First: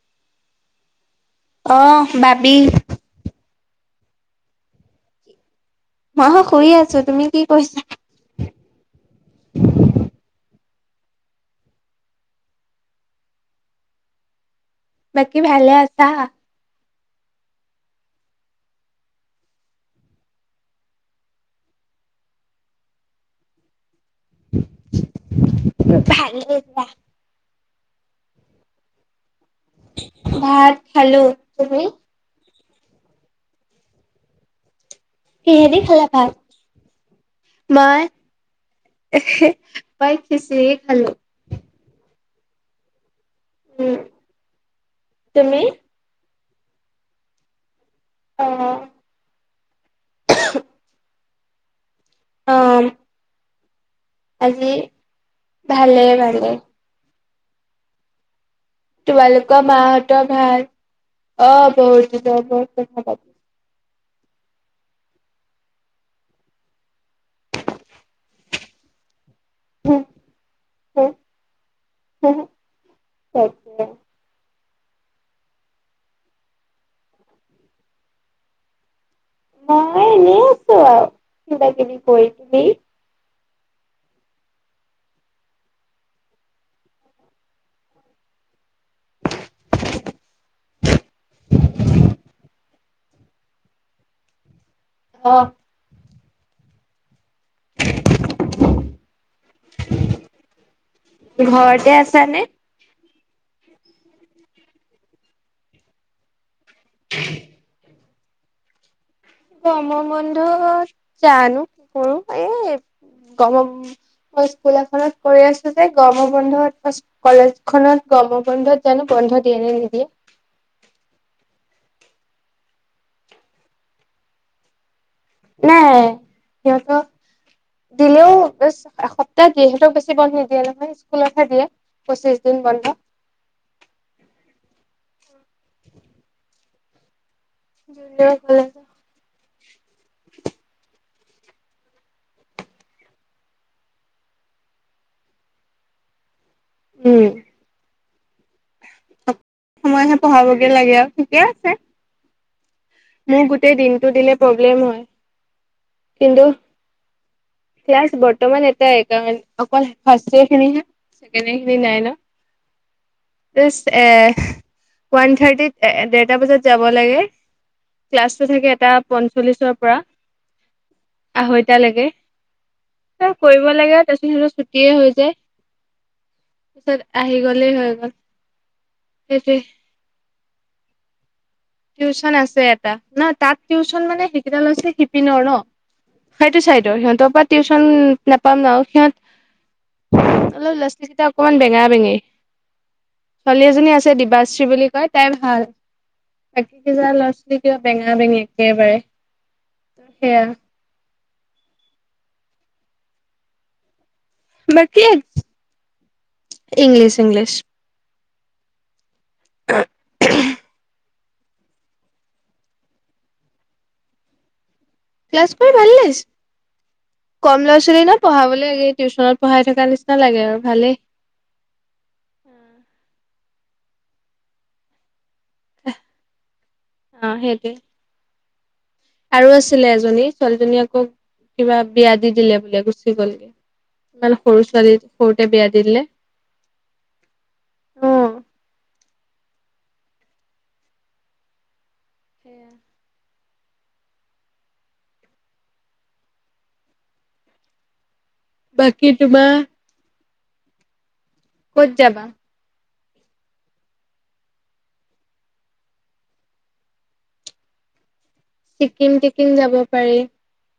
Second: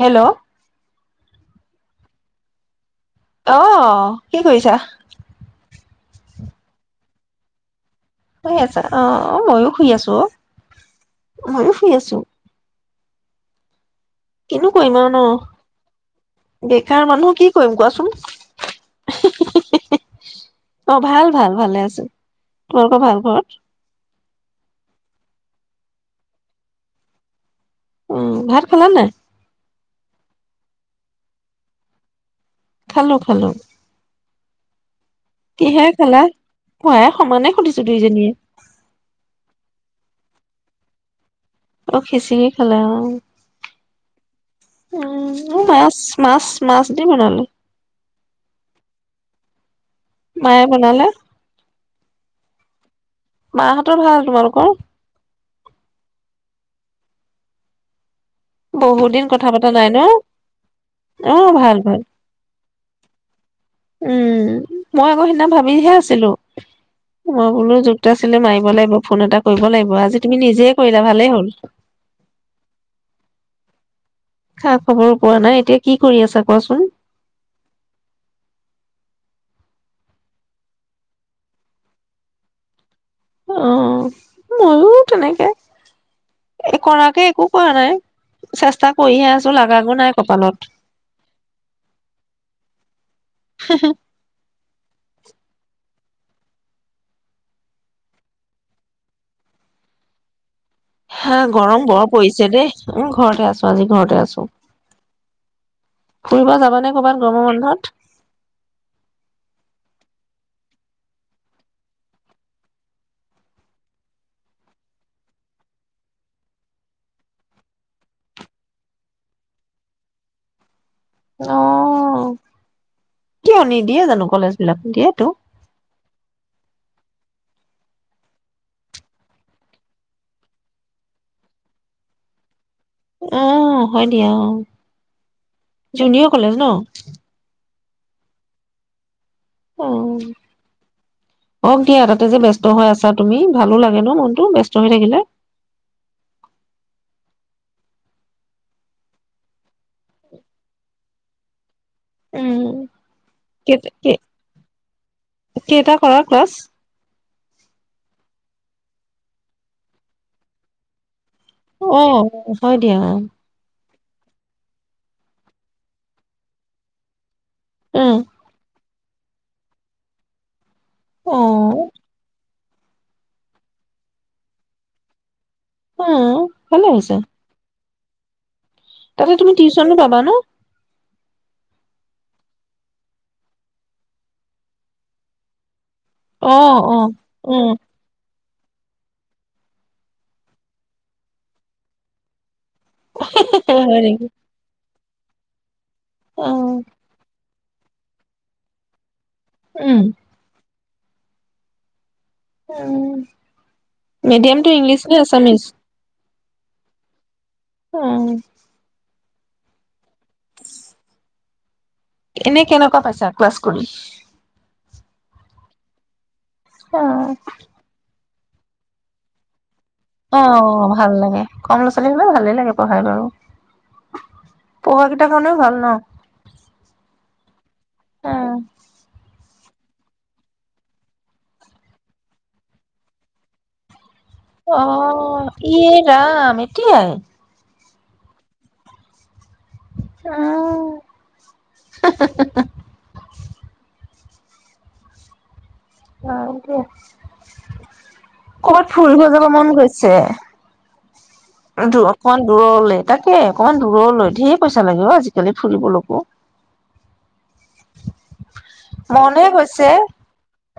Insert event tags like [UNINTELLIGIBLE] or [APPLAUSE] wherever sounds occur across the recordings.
Hello. অ', বাবি অহ, কি কৰিছা? মই শুই আছো তুমি কি কৰিছা? শুই‌‌ আছা অ', অ', ময়ো শুই আছো অ', ময়ো শুই আছো। কিনো কৰিম আৰু ন বাকী ভালে আছা? মানুহ কি কৰিম কোৱাচোন? অ', ভাল ভাল ভালে আছো। তোমালোকৰ ভাল ঘৰত? ভালেই দিয়া। উম, ভাত খালা নে নাই? ভাত খালো তুমি? খালো খালো। কিহেদি কিহেৰে খালা? ভাত ওৱাই সমানে সুধিছো মই দুইজনীয়ে। মই খিচিৰি খালো। অ খিচিৰি খালা অ। উম, তুমি মাছ মাছ মাছ দি বনালো। অ মায়ে বনালে। অ। মা হত হতৰ ভাল আজি তোমালোকৰ? ভালে ভালে। বহুত দিন কথা তোমালোকৰ পতা মা নাই ন হতৰ ভাল? অ ভাল ভাল বহুত দিনৰ মূৰত কথা পত উম মই আকৌ সিদিনা ভাবিহে আছিলো মই বোলো যুক্ত আছিলে মাৰিব লাগিব ফোন এটা কৰিব লাগিব পাতিছো আজি তুমি নিজে কৰিলা ভালেই হ'ল তে [UNINTELLIGIBLE] খা খবৰো পোৱা নাই এতিয়া কি কৰি আছা কোৱাচোন। মই এনেই আছো, আৰু কিবা কিবি কৰি তুমি? অ ময়ো তেনেকে কৰাকে একো কৰা নাই চেষ্টা কৰিহে আছো লাগো নাই কপালত। [INAUDIBLE] হম অ'- [INAUDIBLE] হা গৰম ঘৰতে বৰ আছানে পৰিছে দেই, ঘৰতে আছো আজি ঘৰতে আছো ফুৰিব যাব [UNINTELLIGIBLE] গৰমৰ বন্ধত গম বন্ধত জানো কি কৰো এই গম মই স্কুল এখনত কৰি আছো যে গম বন্ধত কলেজখনত গম বন্ধত জানো বন্ধ দিয়ে নে নিদিয়ে। অ' কিয় নিদিয়ে জানো কলেজ বিলাক দিয়েতো। নাই সিহঁতক দিলেও বে এসপ্তাহ দ সিহতক বেছি বন্ধ নিদিয়ে নহয় স্কুলতহে দিয়ে পঁচিশ দিন বন্ধ। অ' হয় দিয়া অ' জুনিয়ৰ কলেজ ন? জুনিয়ৰ কলেজ অ অ' হওক দিয়া তাতে যে ব্যস্ত হৈ আছা তুমি ভালো লাগে ন মনটো ব্যস্ত হৈ থাকিলে। উম অ সময়হে পঢ়াবগে লাগে আৰু ঠিকে আছে। উম মোৰ গোটেই কে দিনটো কে দিলে প্ৰব্লেম হয় কেইটা কৰা কিন্তু, ক্লাছ? ক্লাছ বৰ্তমান এটাই কাৰণ অকল ফাৰ্ষ ইয়াৰ খিনি হে অ' হয় দিয়া। জাষ্ট এ ওৱান থাৰ্টিত এ দেৰটা বজাত যাব লাগে। উম, ক্লাছটো থাকে এটা পঞ্চল্লিছৰ পৰা আহৈতা অ', লেকে- এ কৰিব লাগে তাৰপিছত হত ছুটিয়ে হৈ যায়। অ', ভালে পিছত হৈছে আহি গ'লেই হৈ গ'ল। তাতে তুমি সেইটোৱে টিউচনো পাবা ন? টিউচন আছে এটা ন তাত টিউচন মানে সেইকেই লৈছে শিপিনৰ ন সেইটো অ', চাইডৰ অ', সিহঁতৰ পৰা উম, টিউচন নাপাম ন সিহঁত অলপ ল'ৰা-ছোৱালী কেইটা অকনমান বেঙা-বেঙী। ছোৱালী এজনী হয় আছে নেকি? দিবাশ্ৰী বুলি কয়। তাই ভাল এক অ', হেজাৰ লৈছে কা বেঙা বেঙ একেবাৰে উম, সে উম মিডিয়াম টু ইংলিছ বাকী নে আছামিছ ইংলিছ ইংলিছ উম অ এনে কেনেকুৱা পাইছা ক্লাছ কৰি ক্লাছ কৰি ভালে লাগিছে অ', কম ল'ৰা ছোৱালী পঢ়াবলৈ লাগে টিউচনত পঢ়াই থকা নিচি অ', ভাল লাগে কম ল'ৰা ছোৱালী হলে ভালেই লাগে পঢ়াই বাৰু। পহ কি কনেও ভাল ন অ সেইটোৱে উ', আৰু আছিলে এজনী ছোৱালীজনী আক কিবা বিয়া দি দিলে বুলে গুচি গলগে। ইমান সৰু ছোৱালী সৰুতে অ', বিয়া দি ইৰাম এতিয়াই। উম ', আহ', হা - হা - হা - হা সেয়া। অকে ক'ৰবাত বাকী ফুল হৈ তোমাৰ যাব মন গৈছে। অ ক'ত তো যাবা অকমান দূৰলে তাকে অকণমান দূৰলৈ ঢেৰ পইচা লাগে অ আজিকালি ফুৰিবলৈকো ছিকিম ছিকিম যাব পাৰি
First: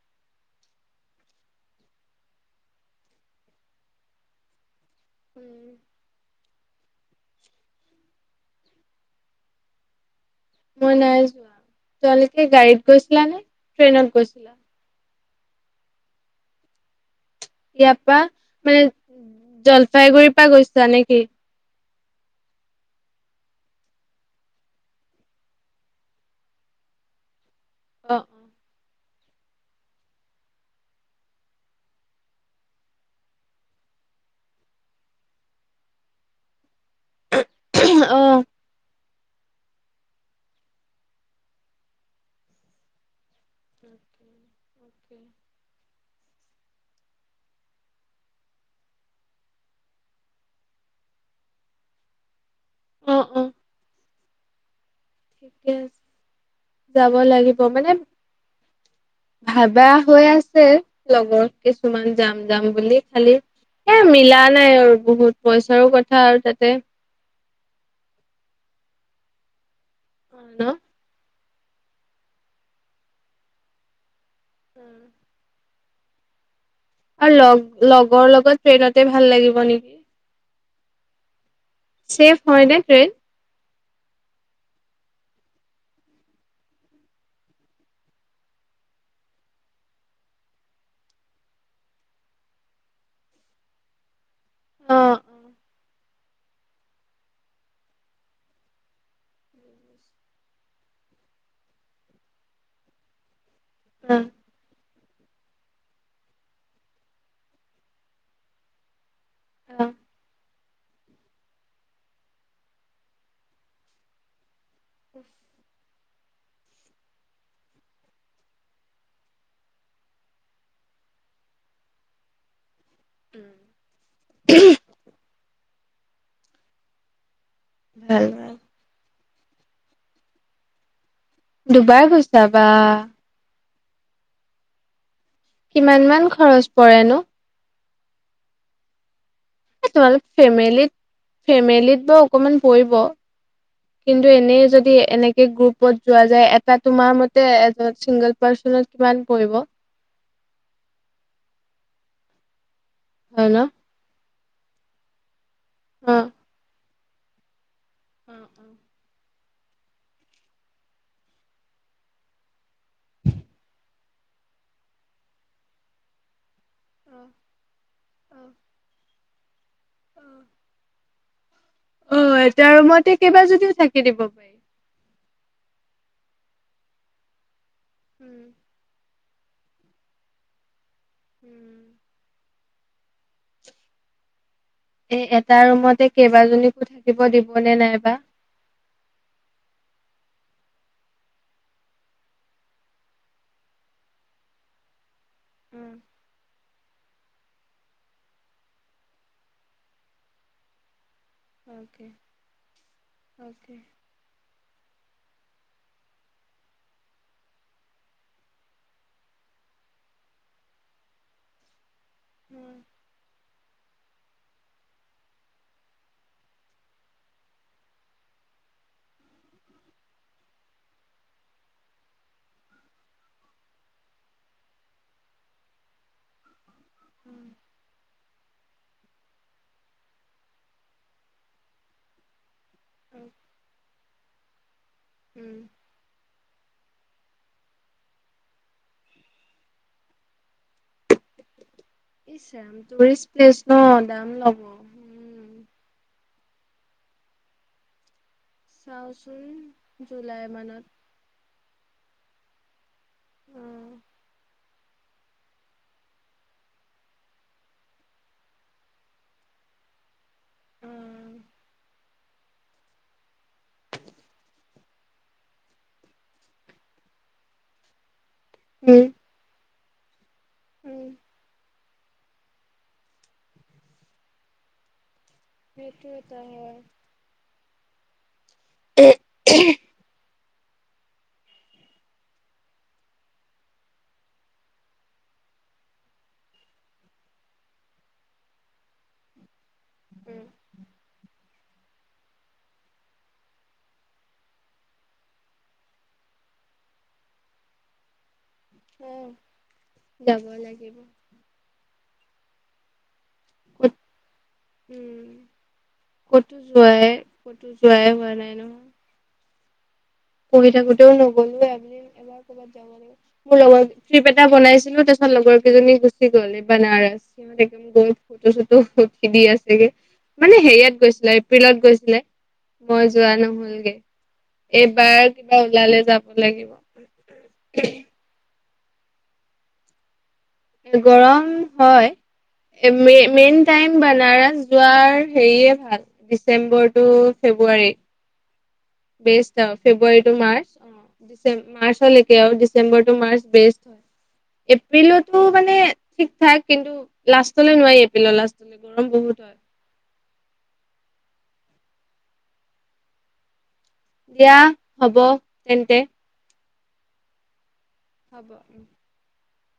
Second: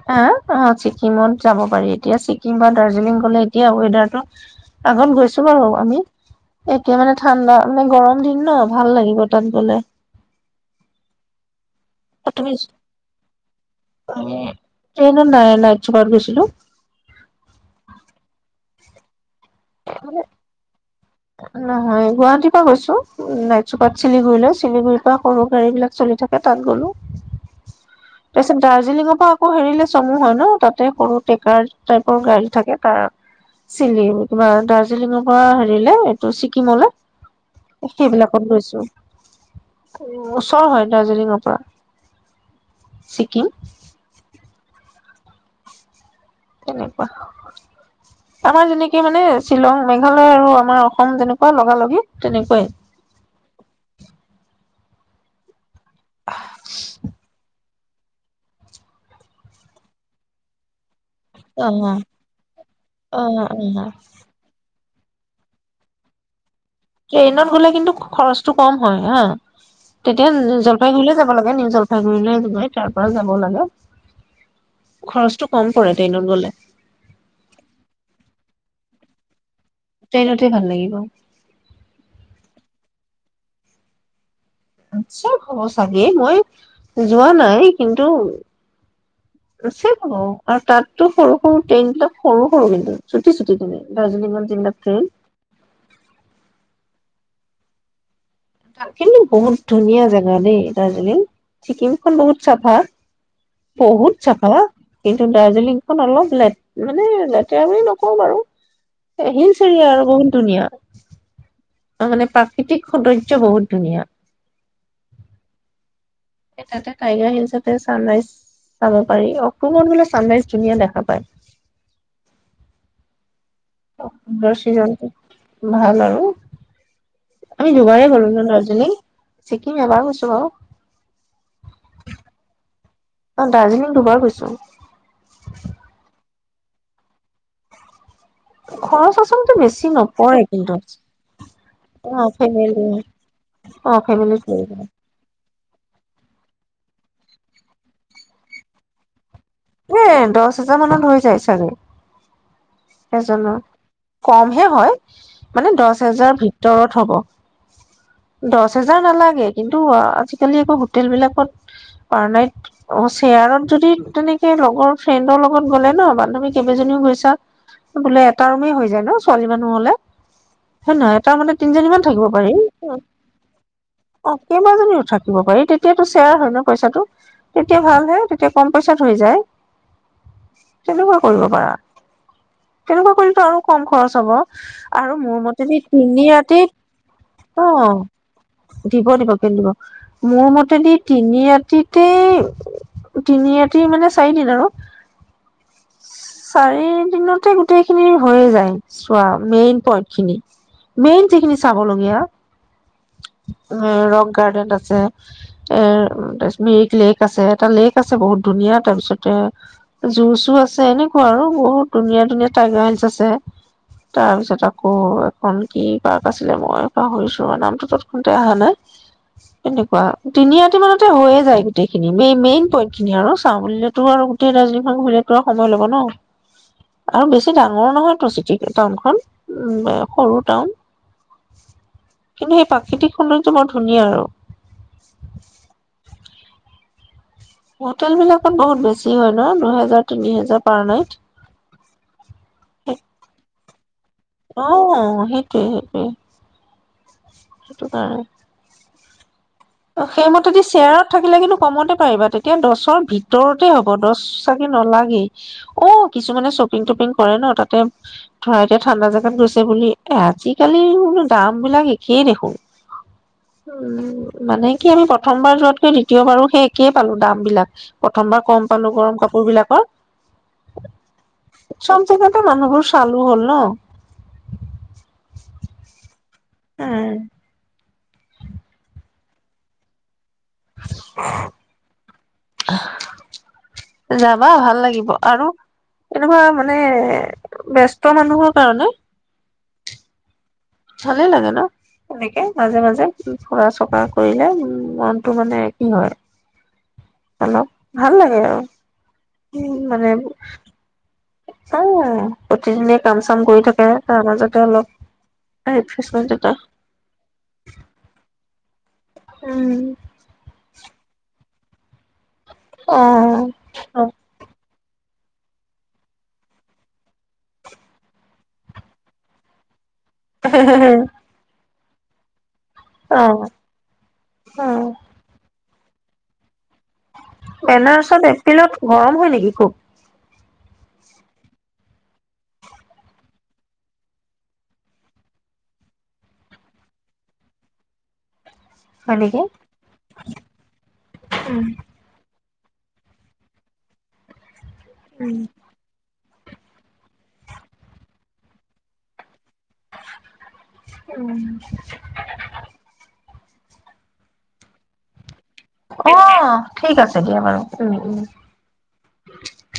হ অ ছিকিমত যাব পাৰি এতিয়া ছিকিমত বা দাৰ্জিলিং গলে এতিয়া ৱেডাৰটো আগত গৈছো বাৰু আমি একে মানে ঠাণ্ডা মানে গৰম দিন ন ভাল লাগিব তাত গলে মই নাই যোৱা। তোমালোকে তুমি গাড়ীত গৈছিলা নে ট্ৰেইনত গৈছিলা। ট্ৰেইনত নাই নাইট চুপাৰত গৈছিলো। ইয়াৰপা মানে জলপাইগুৰিৰ পৰা গৈছো নেকী [UNINTELLIGIBLE] হয় গুৱাহাটীৰ পৰা গৈছো নাইট চুপাৰত চিলিগুৰি লৈ চিলিগুৰিৰ পৰা সৰু গাড়ী বিলাক চলি থাকে তাত গ'লো। অ তাৰপিছত দাৰ্জিলিঙত আকৌ, হেৰিলে চমু হয় ন? তাতে সৰু ট্ৰেকাৰ টাইপৰ গাড়ী থাকে, তাৰ চিলিগু কিবা দাৰ্জিলিঙৰ পৰা হেৰি লে, এইটো ছিকিমলে। অ সেইবিলাকত গৈছোঁ। উম ওচৰ হয় দাৰ্জিলিঙৰ পৰা ছিকিম। উম অ'কে। তেনেকুৱা। আমাৰ যেনেকে মানে, শ্বিলং, মেঘালয় আৰু আমাৰ অসম তেনেকুৱা লগা-লগি, তেনেকুৱাই অ, অ [UNINTELLIGIBLE] ঠিকে কে আছে, যাব লাগি ব মানে, ভাবা হৈ আছে। লগৰ অ', কিছুমানে যাম, যাম বুলি খালি অ', অ', এ, মিলা নাই আৰু বহুত পইচাৰো কথা, আৰু তাতে ট্ৰেইনত গ'লে কিন্তু খৰচটো কম হয়, হা। তেতিয়া জ ন জলপাইগুৰিলে যাব ব লাগে। নিউ জলপাইগুৰিলে গৈ তাৰ পৰা যাব লাগে। খৰচটো কম পৰে ট্ৰেইনত গ'লে। আৰু লগ-লগৰ লগত ট্ৰেইনতে ভাল লাগিব নেকি? ট্ৰেইনতে ভাল লাগিব চেফ হয় নে ট্ৰেইন? চব হ'ব ছাগে, মই যোৱা নাই, কিন্তু--চব হ'ব আৰু তাতটো সৰু, সৰু ট্ৰেইন বিলাক সৰু, সৰু কিন্তু, চুটি, চুটি কিনে। দাৰ্জিলিঙত জিলাপী অ অ থাকিলোঁ, বহুত ধুনীয়া জেগা দেই দাৰ্জিলিং। ছিকিমখন বহুত চাফা। বহুত চাহ খাবা? কিন্তু দাৰ্জিলিংখন অলপ--লেত-মানে, লেতেৰা বুলি নকওঁ বাৰু হিলচ অ এৰিয়া আৰু বহুত ধুনীয়া। অ মানে, প্ৰাকৃতিক সৌন্দৰ্য্য বহুত ধুনীয়া। [UNINTELLIGIBLE] এ তাত। ব ছিজন [UNINTELLIGIBLE] ভাল আৰু আমি দুবাৰে গ'লো জানা দাৰ্জিলিং? ভাল চিকিম ভাল এবাৰ গৈছোঁ বাৰু দুবাৰ গৈছা বা অ দাৰ্জিলিং দুবাৰ গৈছোঁ। কিমান মান খৰচ পৰে নো? খৰচ-থৰচ তোমালোক ফেমিলিত, ফেমিলিত অ বাৰু অকমান ফেমিলি পৰিব, অ কিন্তু ফেমিলি এনে যদি এ এনেকে গ্ৰুপ। ক'ত যোৱা যায় এটা তোমাৰ মতে এজন চিংগল পাৰ্চনত কিমান পৰি়ব? এ দচ হাজাৰ মানত হৈ যায়, চাগৈ। হয় ন এজনৰ। কমহে হয়। মানে দচ অ হেজাৰ ভিতৰত হ'ব। দচ হেজাৰ নালাগে কিন্তু আজিকালি আকৌ হোটেল বিলাকত পাৰ নাইট অ', শ্বেয়াৰত যদি তেনেক সেই লগৰ ফ্ৰেণ্ডৰ লগত গ'লে ন বান্ধৱীক কেইবাজনীও গৈছা বোলে এটা ৰুমে হৈ যায় ন? ছোৱালী মানুহ হ'লে অ'। [UNINTELLIGIBLE] এটা মানে তিনিজনীমান থাকিব পাৰি, এটা ৰুমতে কেইবাজনীও থাকি দিব অ', পাৰি কেইবাজনীও থাকিব পাৰি তে এতিয়াতো শ্বেয়াৰ হয় ন? পইচাটো। তেতিয়া ভাল হে, তেতিয়া কম পইচাত হৈ যায়। তেনেকুৱা কৰিব পাৰা। তেনেকুৱা কৰিলেতো আৰু কম খৰচ হ'ব। আৰু এই মোৰ এটা মতেদি ৰুমতে তিনি ৰাতি, কেইবাজনীকো থাকিব দিবনে নাইবা অ', দিব দিব কেলে নিদিব, মোৰ মতে। যদি তিনিৰাতিতেই, তিনিৰাতি। [UNINTELLIGIBLE] মানে চাৰিদিন আৰু। উম চাৰি দিনতে গোটেই খিনি হৈয়ে যায় চোৱা, মেইন পইন্ট খিনি। মেইন যিখিনি অ'কে, চাবলগীয়া, অ'কে। ৰক গাৰ্ডেন আছে। এৰ তাৰপিছত, মিৰিক লেক আছে, এটা লেক আছে বহুত। ধুনীয়া তাৰ পিছতে, জু-চু আছে এনেকুৱা আৰু বহুত। ধুনীয়া ধুনীয়া টাইগাৰ হিলছ্ আছে। তাৰ পিছত আকৌ এখন কি পাৰ্ক আছিলে, মই পাহৰিছোঁ, নামটো তৎক্ষনতে অহা নাই। এনেকুৱা তিনিৰাতি মানতে হৈয়ে যায়, গোটেইখিনি মেই-মেইন পইন্ট খিনি আৰু। চাওবুলিলেতো আৰু গোটেই দাৰ্জিলিংখন ঘূৰিলেতো আৰু সময় ল'ব ন'। আৰু বেছি ডাঙৰ নহয়তো চিটি। টাউনখন উ সৰু টাউন, কিন্তু সেই পাক। প্ৰাকৃতিক সৌন্দৰ্যটো বৰ ধুনীয়া আৰু। উম হোটেল বিলাকত বহুত বেছি হয় ন', দুহেজাৰ, তিনি হজাৰ পাৰ নাইট। Tourist place. অঁ সেইটোৱে। উম সেইটো কাৰণে চাওচো অ' সেইমতেদি শ্বেয়াৰত থাকিলে কিন্তু কমতে পাৰিবা তেতিয়া দছত ভিতৰতে হ'ব দছ চাগে নালাগেই অঁ কিছুমানে শ্বপিং-তপিং কৰে ন তাতে ধৰা এতিয়া ঠাণ্ডা জোগাত গৈছে বুলি এ আজিকালি দাম উম বিলাক একেই দেখো। উম মানে কি আমি প্ৰথমবাৰ যোৱাতকৈ দ্বিতীয়বাৰো সেই একেই পালো দাম বিলাক প্ৰথমবাৰ কম পালো গৰম কাপোৰ বিলাকৰ। উম চব জেগাতে মানুহবোৰ চালু হ'ল ন। সেইটোৱে পাই। উম [UNINTELLIGIBLE] যাবা ভাল লাগিব আৰু এনেকুৱা মানে ব্যস্ত মানুহৰ কাৰণে উম ভালেই লাগে ন এনেকে মাজে মাজে ফুৰা-চকা কৰিলে উম মনটো মানে এক্তিভ হয় অলপ ভাল লাগে আৰু। উম মানে যাব লাগিব। উম প্ৰতিদিনে কাম চাম কৰি থাকে তাৰ মাজতে অলপ উম ৰিফ্ৰেছমেণ্ট এটা ক'তো যোৱাই ক'তো যোৱাই হোৱা নাই ন। [UNINTELLIGIBLE] উম পঢ়ি থাকোতেও নগলোয়ে [UNINTELLIGIBLE] এবাৰ। ক'বাত যাব অ লাগিব, মোৰ লগত অ ট্ৰিপ এটা বনাইছিলো তাৰপি ছত লগৰ কেইজনী গুচি গ'ল এই বানাৰস সিহঁত একদম গৈ ফুটো-চুটো উঠি দি আছেগে। মানে হেৰিয়াত গৈছিলে এপ্ৰিলত গৈছিলে। মই যোৱা অ নহ'লগে। এই বাৰ কিবা ওলালে যাব লাগিব। বেনাৰসত এপ্ৰিলত গৰম হয় নেকি খুব? গৰম হয় এ মে মেইন টাইম বানাৰস যোৱাৰ হেৰিয়ে ভাল ডিচেম্বৰ টু ফেব্ৰুৱাৰী। হয় নেকি বেষ্ট আৰু February to March December March লেকে। কে আৰু ডিচেম্বৰ মাৰ্চ বেষ্ট। এপ্ৰিলতো মানে ঠিক ঠাক কিন্তু লাষ্টলে নোৱাৰি এপ্ৰিলৰ লাষ্টলে গৰম বহুত হয়। উম দিয়া হ'ব তেন্তে অ ঠিক আছে দিয়া বাৰু উম উম [UNINTELLIGIBLE]